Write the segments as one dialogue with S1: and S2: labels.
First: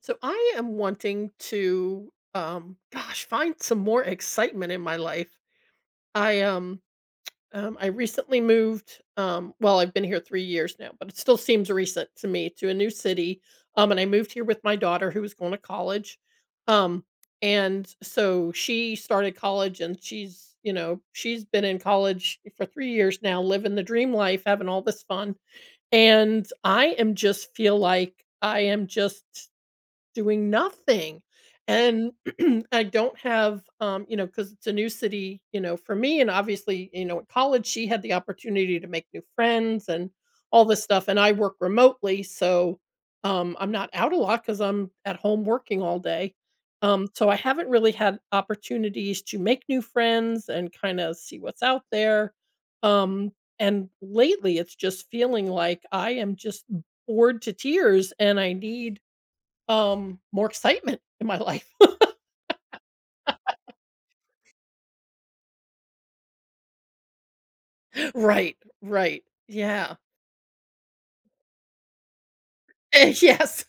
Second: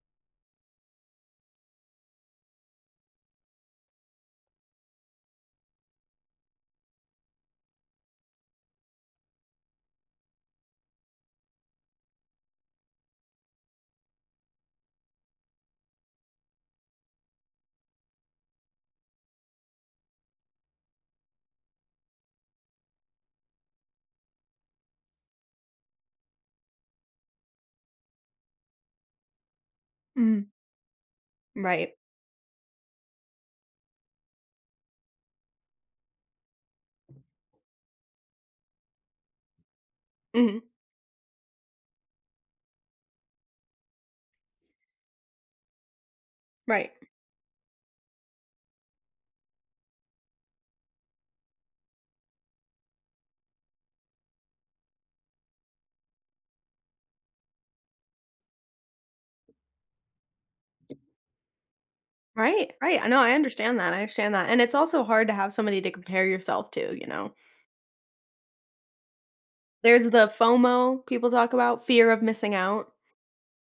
S1: So I am wanting to, find some more excitement in my life. I um, I recently moved. I've been here 3 years now, but it still seems recent to me to a new city. And I moved here with my daughter who was going to college. Um, and so she started college, and she's you know she's been in college for 3 years now, living the dream life, having all this fun. And I am just feel like I am just doing
S2: Mhm.
S1: nothing.
S2: Right.
S1: And I don't have, because it's a new city, for me. And obviously, in college, she had the opportunity to make new friends and
S2: Mhm.
S1: all this stuff. And I work remotely. So I'm not out a lot because I'm at home working all day.
S2: Right.
S1: So I haven't really had opportunities to make new friends and kind of see what's out there. Um, and lately, it's just feeling like I am just bored to tears and I need more excitement in my life.
S2: Right, right. I know, I understand that, and it's also hard to have somebody to compare yourself to, you know?
S1: Right, right. Yeah.
S2: There's the FOMO people talk about, fear of missing out.
S1: Yes,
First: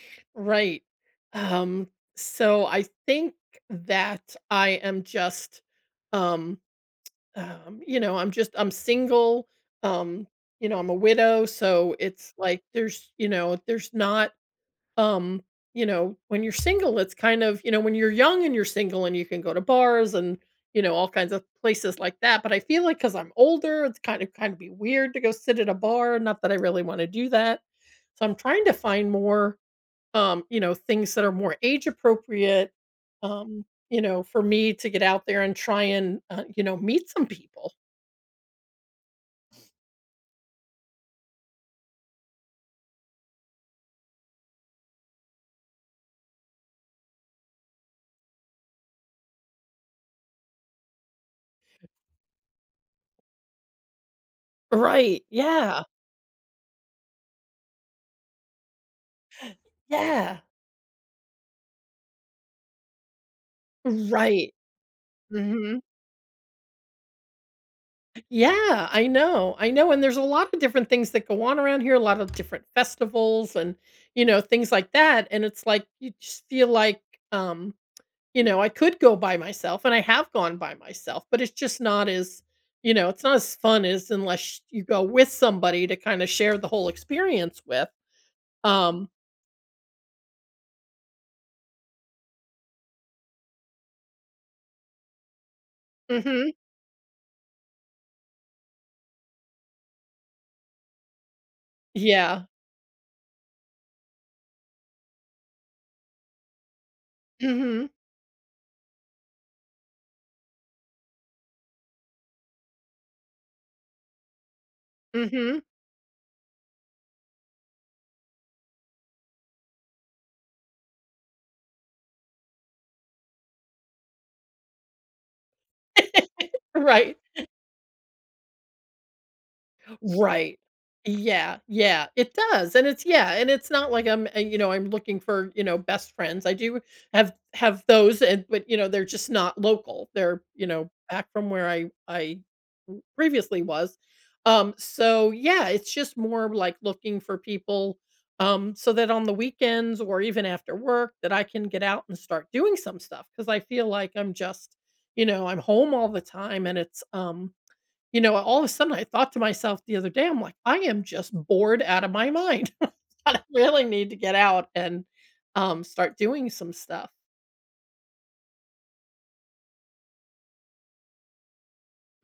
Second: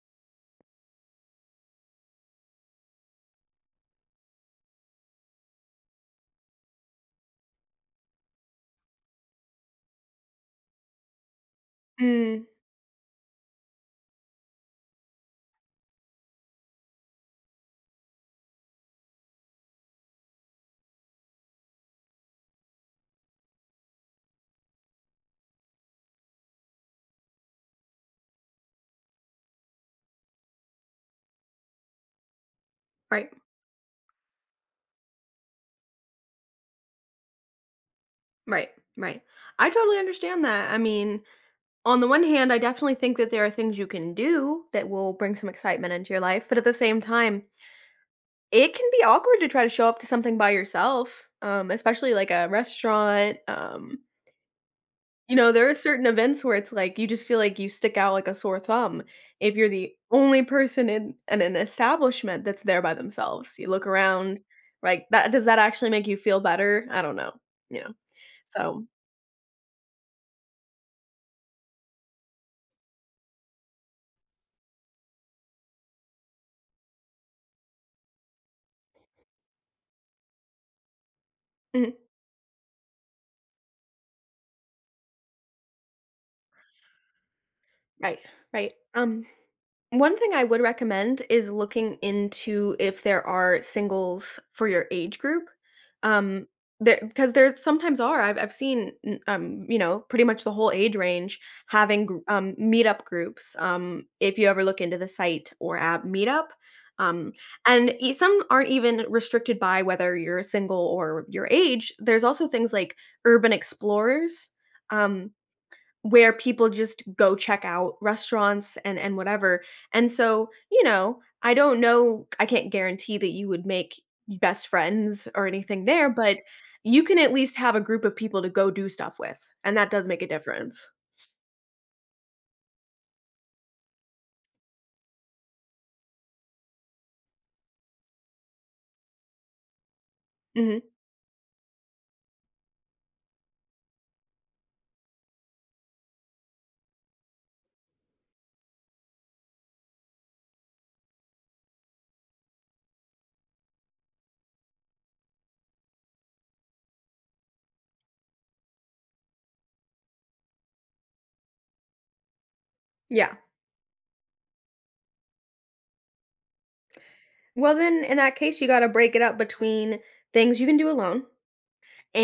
S1: right. Um, so I think that I am um, just, I'm single. Um, you know, I'm a widow, so it's
S2: Mm.
S1: like there's not um you know when you're single it's kind of you know when you're young and you're single and you can go to bars and you know all kinds of places like that but I feel like cuz I'm older it's kind of be weird to go sit at a bar not that I really want to do that so I'm trying to find more you know things that are more age appropriate
S2: Right,
S1: you know for me to get out there and try and you know meet some people
S2: right, right. I totally understand that. I mean, on the one hand, I definitely think that there are things you can do that will bring some excitement into your life, but at the same time, it can be awkward to try to show up to something by yourself, especially like a restaurant.
S1: right
S2: You know, there are
S1: yeah
S2: certain events where it's like you just feel like you stick out like a sore thumb if you're the
S1: yeah
S2: only person in an establishment that's there by themselves. You look around,
S1: right
S2: like that, does that
S1: mhm.
S2: actually make you feel better? I don't know, you know. So
S1: Yeah, I know. I know. And there's a lot of different things that go on around here, a lot of different festivals and things like that. And it's like you just feel like, um, I could go by myself and I have gone by myself, but it's just
S2: mhm,
S1: not as, you know, it's not as fun as unless you go with somebody to kind of share the whole experience with.
S2: right, right.
S1: Um,
S2: One thing I would recommend is looking into if there are singles for your age group. Um,
S1: mhm.
S2: there because there sometimes are. I've seen you know, pretty much the whole age range having
S1: Yeah.
S2: meetup groups. If you ever look into the site or app Meetup. Um,
S1: Mhm.
S2: and some aren't even restricted by whether you're single or your age. There's also things like urban explorers. Um,
S1: Mhm.
S2: where people just go check out restaurants and whatever, and so, you know, I don't know, I can't guarantee that you would make best friends or anything there, but you
S1: Right.
S2: can at least have a group of people to go do stuff with, and that does make a
S1: Right.
S2: difference.
S1: Yeah, yeah, it does, and and it's not like I'm looking for, best friends. I do have those and but, they're just not local. They're,
S2: Mhm.
S1: back from where I previously was. So yeah, it's just more like looking for people so that on the weekends or even after work that I can get out and start doing some stuff because I feel like I'm just, you know, I'm home all the time and it's you know, all of a sudden I thought to myself the other day, I'm like, "I am just bored out of my mind.
S2: Yeah.
S1: I really need to get out and, start doing some stuff."
S2: Well, then in that case, you gotta break it up between things you can do alone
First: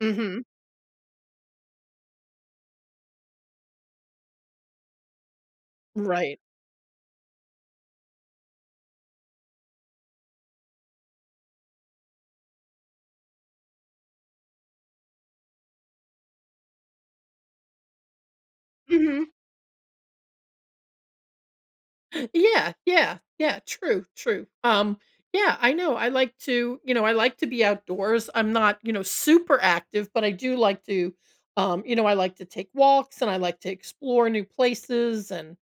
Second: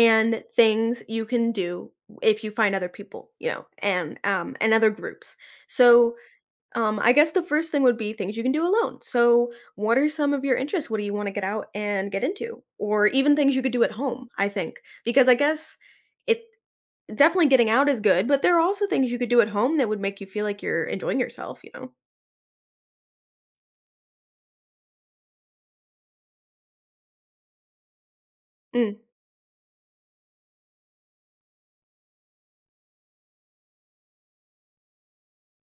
S1: Mhm.
S2: things you can do if you find other people, you know, and and other groups. So,
S1: Right.
S2: I guess the first thing would be things you can do alone. So, what are some of your interests? What do you want to get out and get into? Or even things you could do at home, I think. Because I guess it, definitely getting out is good, but there are also things you
S1: Mhm.
S2: could do at home that would make you feel like you're enjoying yourself, you know.
S1: Yeah, yeah, yeah, true, true. Yeah, I know, I like to be outdoors. I'm not, you
S2: Mm,
S1: know, super active, but I do like to, I like to take walks and I like to explore new places and,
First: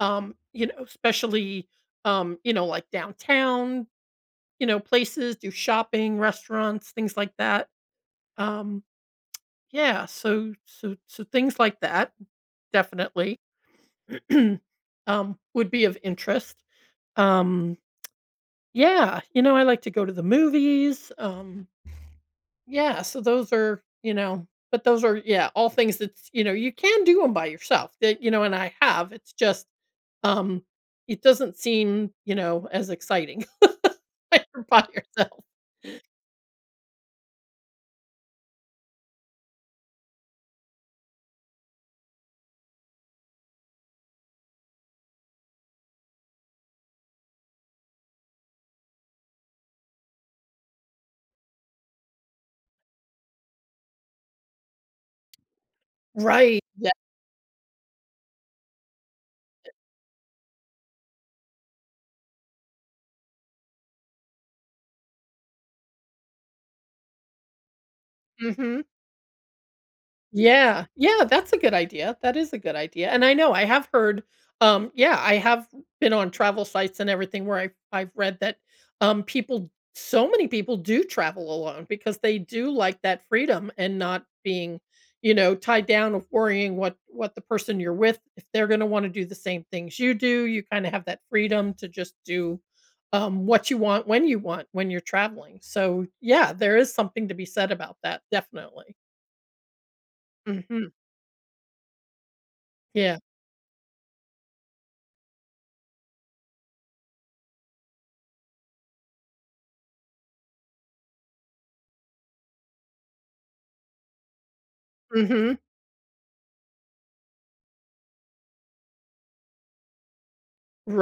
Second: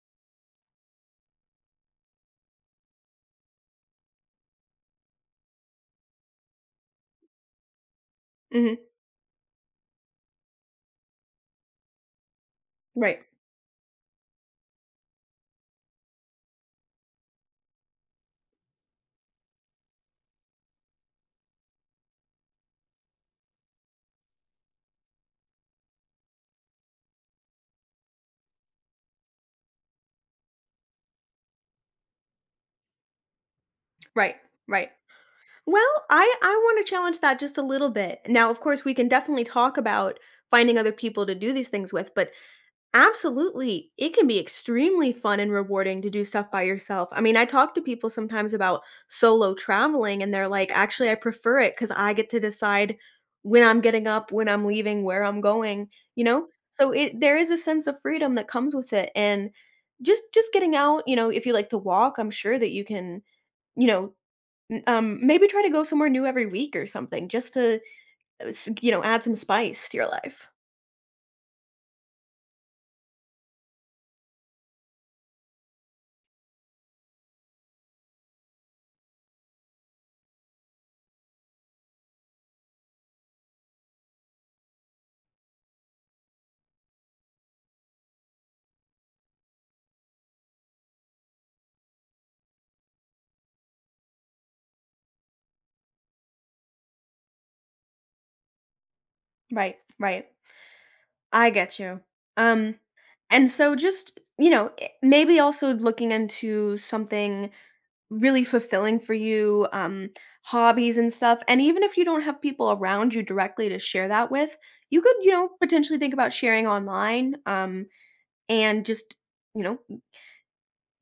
S1: um, you know, especially, like downtown, places, do shopping, restaurants, things like that.
S2: mhm.
S1: Um, yeah, so things like that
S2: Right.
S1: definitely would be of interest. Um, yeah, you know, I like to go to the movies. Yeah, so those are you know, but those are yeah, all things that's you know you can do them by yourself. That you know, and I have. It's just um, it doesn't seem you know as exciting
S2: Right.
S1: when you're by
S2: Right.
S1: yourself.
S2: Well, I wanna challenge that just a little bit. Now, of course, we can definitely talk about finding other people to do these things with, but absolutely, it can be extremely fun and rewarding to do stuff by yourself. I mean, I talk to people sometimes about solo traveling, and they're like, "Actually, I prefer it because I get to decide when I'm getting up, when I'm leaving, where I'm going," you know?
S1: Right. Yeah.
S2: So it, there is a sense of freedom that comes with it, and just getting out, you know, if you like to walk, I'm sure that you can, you know, N maybe try to go somewhere new every week or something just to, s
S1: Hmm.
S2: you know, add some spice to your life.
S1: Yeah, yeah, that's a good idea, that is a good idea, and I know I have heard, yeah, I have been on travel sites and everything where I've read that, people so many people do travel alone because they do like that freedom and not being, tied down of worrying what the person you're with if they're gonna wanna do the same things you do, you kinda have that freedom to just do, what you want when you're traveling, so, yeah, there is something to be said about that, definitely.
S2: Right, right.
S1: Mhm,
S2: I get you. Um
S1: yeah.
S2: And so just, you know, maybe also looking into something really fulfilling for you, hobbies and stuff, and even if you don't have people around you directly to share that with, you could, you know,
S1: Mhm.
S2: potentially think about sharing online, and just, you know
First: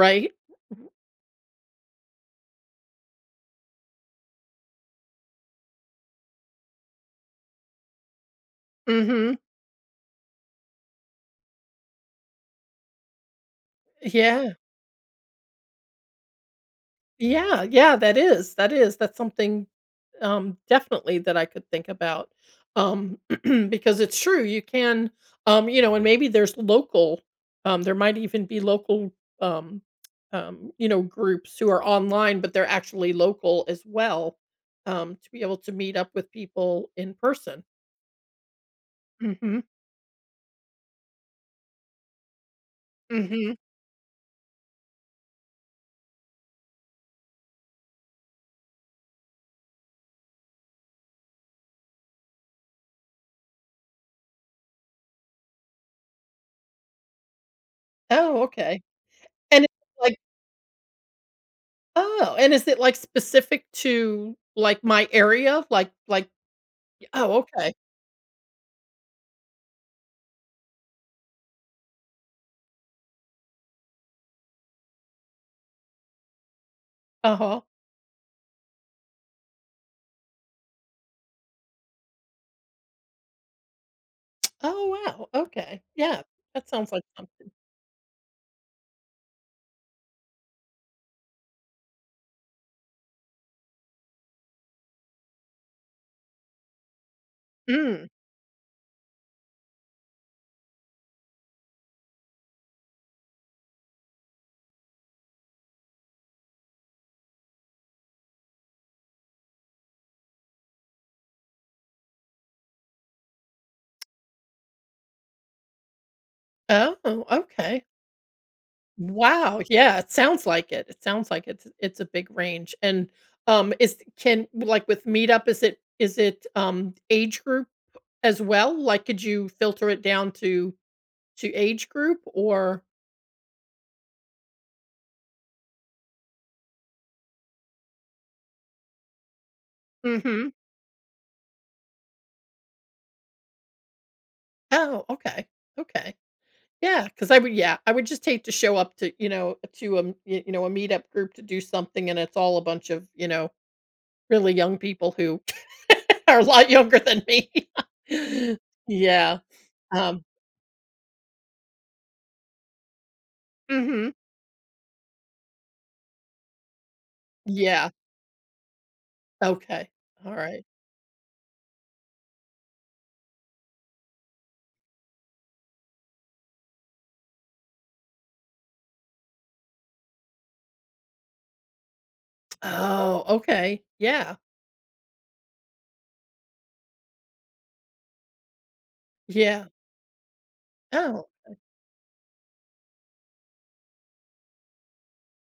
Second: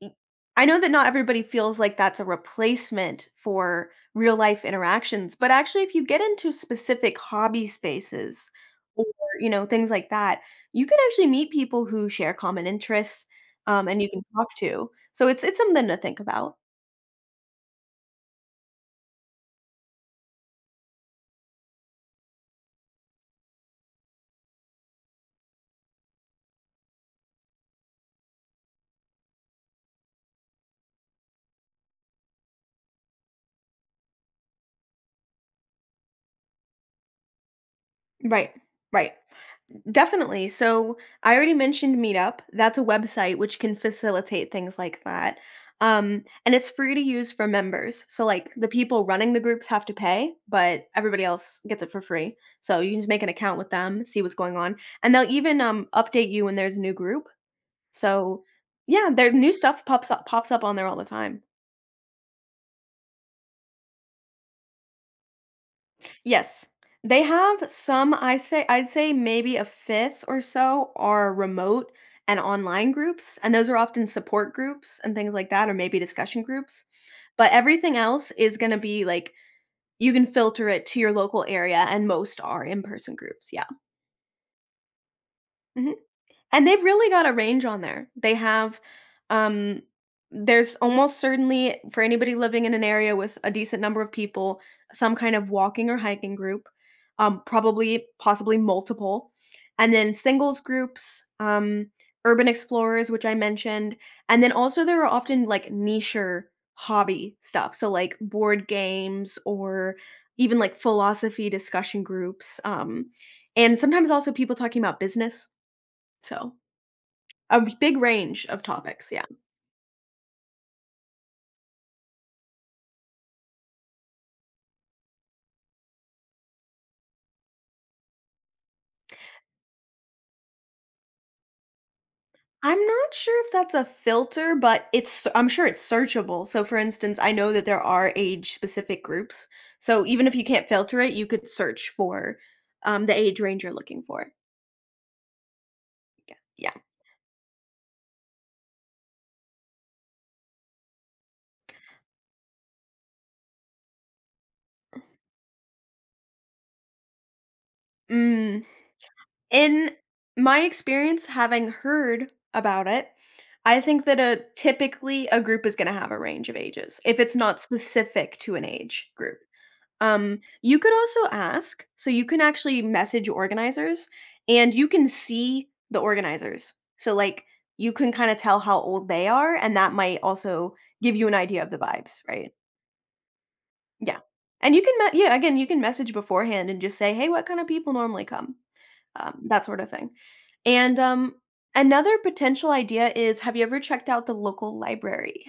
S2: E I know that not everybody feels like that's a replacement for real life interactions, but actually if you get into specific hobby spaces or,
S1: Mhm.
S2: you know, things like that, you can actually meet people who share common interests, and you can
S1: Yeah.
S2: talk to. So it's something to think about.
S1: Yeah, yeah, that is, that is. That's something, definitely that I could think about, um, because it's true, you can, and maybe there's there might even be um, groups who are online, but they're actually local as well, to be able to meet up with people in person.
S2: Right. Right.
S1: Mhm.
S2: Definitely. So I already mentioned Meetup. That's a website
S1: Mhm.
S2: which can facilitate things like that. And it's free to use for members. So, like, the people running the groups have to pay, but everybody else gets it for free. So, you can just make an account with them, see what's going on. And they'll even, update you when there's a new group.
S1: Oh,
S2: So,
S1: okay.
S2: yeah, their new
S1: And it's
S2: stuff
S1: like.
S2: pops up on there all the time.
S1: Oh, and is it, like, specific to, like, my area? Like
S2: Yes. They
S1: oh,
S2: have
S1: okay.
S2: some, I'd say maybe a fifth or so are remote and online groups, and those are often support groups and things like that, or maybe discussion groups. But
S1: Uh-huh.
S2: everything else is gonna be like you can filter it to your local area, and most are in-person groups, yeah.
S1: Oh, wow, okay.
S2: Mhm.
S1: Yeah,
S2: And
S1: that
S2: they've
S1: sounds like
S2: really got a
S1: something.
S2: range on there. They have, um, there's almost certainly for anybody living in an area with a decent number of people, some kind of walking or hiking group,
S1: Mm.
S2: probably, possibly multiple, and then singles groups, urban explorers, which I mentioned, and then also there are often like nicher hobby stuff. So like board games or even like philosophy discussion groups, and sometimes also people talking about business. So
S1: Oh,
S2: a b
S1: okay.
S2: big range of topics, yeah.
S1: Wow, yeah, it sounds like it. It sounds like it's a big range, and, is can like, with Meetup, age group as well? Like, could you filter it down to age group or.
S2: I'm not sure if that's a filter, but it's I'm sure it's searchable. So, for instance, I know that there are age-specific groups. So, even if you
S1: Mhm.
S2: can't filter it, you could search for, the age range you're looking for.
S1: Oh, okay, okay.
S2: Yeah.
S1: Yeah, because I would just hate to show up to, a meetup group to do something, and it's all a bunch of, really young people who are a lot younger than me.
S2: Mm,
S1: Yeah,
S2: in
S1: um
S2: my experience, having heard about it, I think
S1: mhm.
S2: that a typically, a group is gonna have a range of ages, if it's not
S1: Yeah,
S2: specific to an age group.
S1: okay, alright.
S2: You could also ask, so you can actually message organizers, and you can see the organizers. So, like, you can kinda tell how old they are, and that might also give you an idea of the vibes, right?
S1: Oh, okay,
S2: Yeah.
S1: yeah,
S2: And you can me yeah, again, you can message beforehand and just say, "Hey, what kind of people normally come?" That
S1: yeah.
S2: sort of thing. And,
S1: Oh,
S2: another potential idea is, have you ever checked out the local library?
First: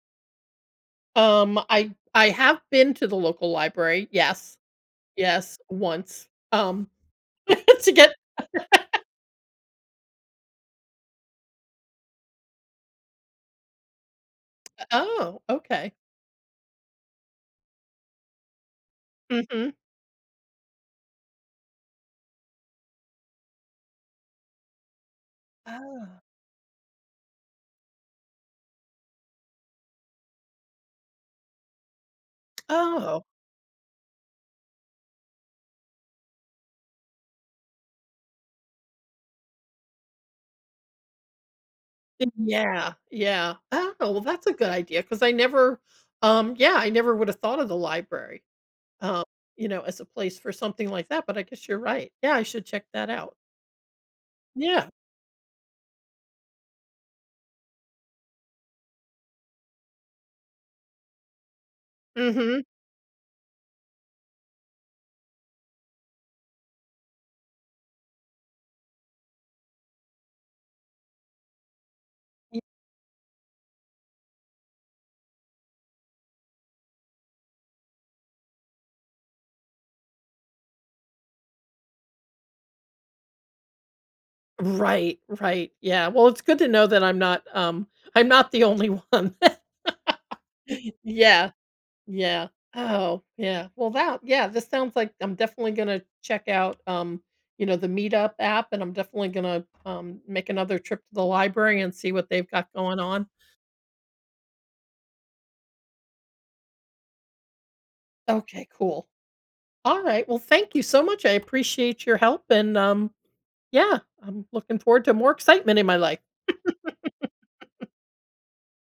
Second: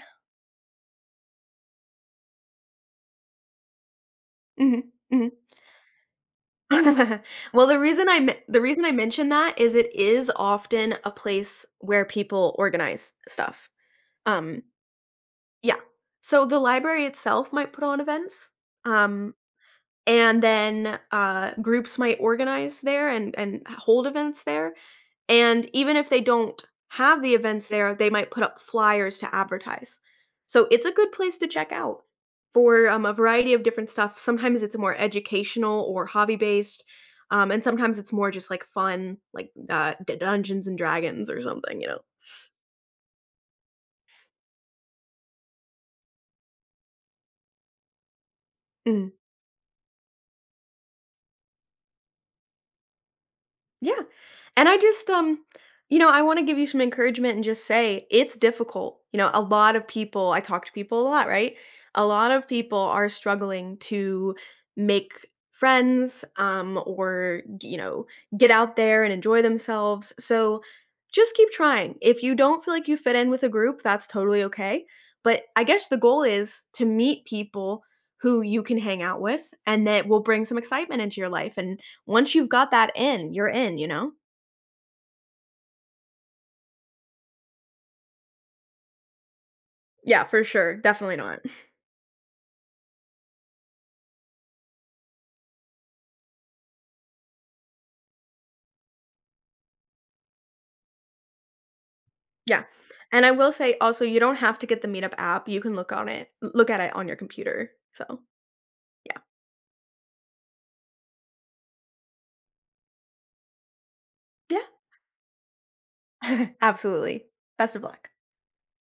S1: I have been to the local library, yes,
S2: Mhm. Mhm.
S1: yes, once,
S2: Well,
S1: to get.
S2: the reason I mention that is it is often a place where people organize stuff. Um,
S1: Oh,
S2: yeah.
S1: okay.
S2: So the library itself might put on events, um
S1: Mhm.
S2: and then, groups might organize there and hold events there, and even if they
S1: Oh.
S2: don't have the events there, they might put up flyers to advertise. So it's a good place to check out for, a
S1: Oh.
S2: variety of different stuff. Sometimes it's more educational or hobby-based, and sometimes it's more just, like, fun, like, D Dungeons & and Dragons or something, you know?
S1: Yeah, yeah. Oh, well, that's a good idea because I never, yeah, I never would have thought of the library,
S2: Mhm.
S1: um, as a place for something like that, but I guess you're right. Yeah, I should check that out.
S2: Yeah. And I
S1: Yeah.
S2: just, you know, I want to give you some encouragement and just say it's difficult. You know, a lot of people, I talk to people a lot, right? A lot of
S1: Mhm.
S2: people are struggling to make friends, or, you know, get out there and enjoy themselves. So just keep trying. If you
S1: Y.
S2: don't feel like you fit in with a group, that's totally okay. But I guess the goal is to meet people who you can hang out with and that will bring some excitement into your life. And once you've got that in, you're in, you know?
S1: Right, right. Yeah. Well, it's good to know that I'm not the only one.
S2: Yeah, for sure. Definitely not.
S1: Yeah, yeah. Oh, yeah. This sounds like I'm definitely gonna check out, the Meetup app, and I'm definitely gonna, make another trip to the library and see what they've
S2: Yeah.
S1: got going
S2: And
S1: on.
S2: I will say also you don't have to get the Meetup app. You can look at it on your computer. So,
S1: Okay, cool. Alright, well, thank you so much, I appreciate your help, and, yeah, I'm
S2: yeah.
S1: looking forward to more excitement in my life.
S2: Yeah. Absolutely. Best of luck.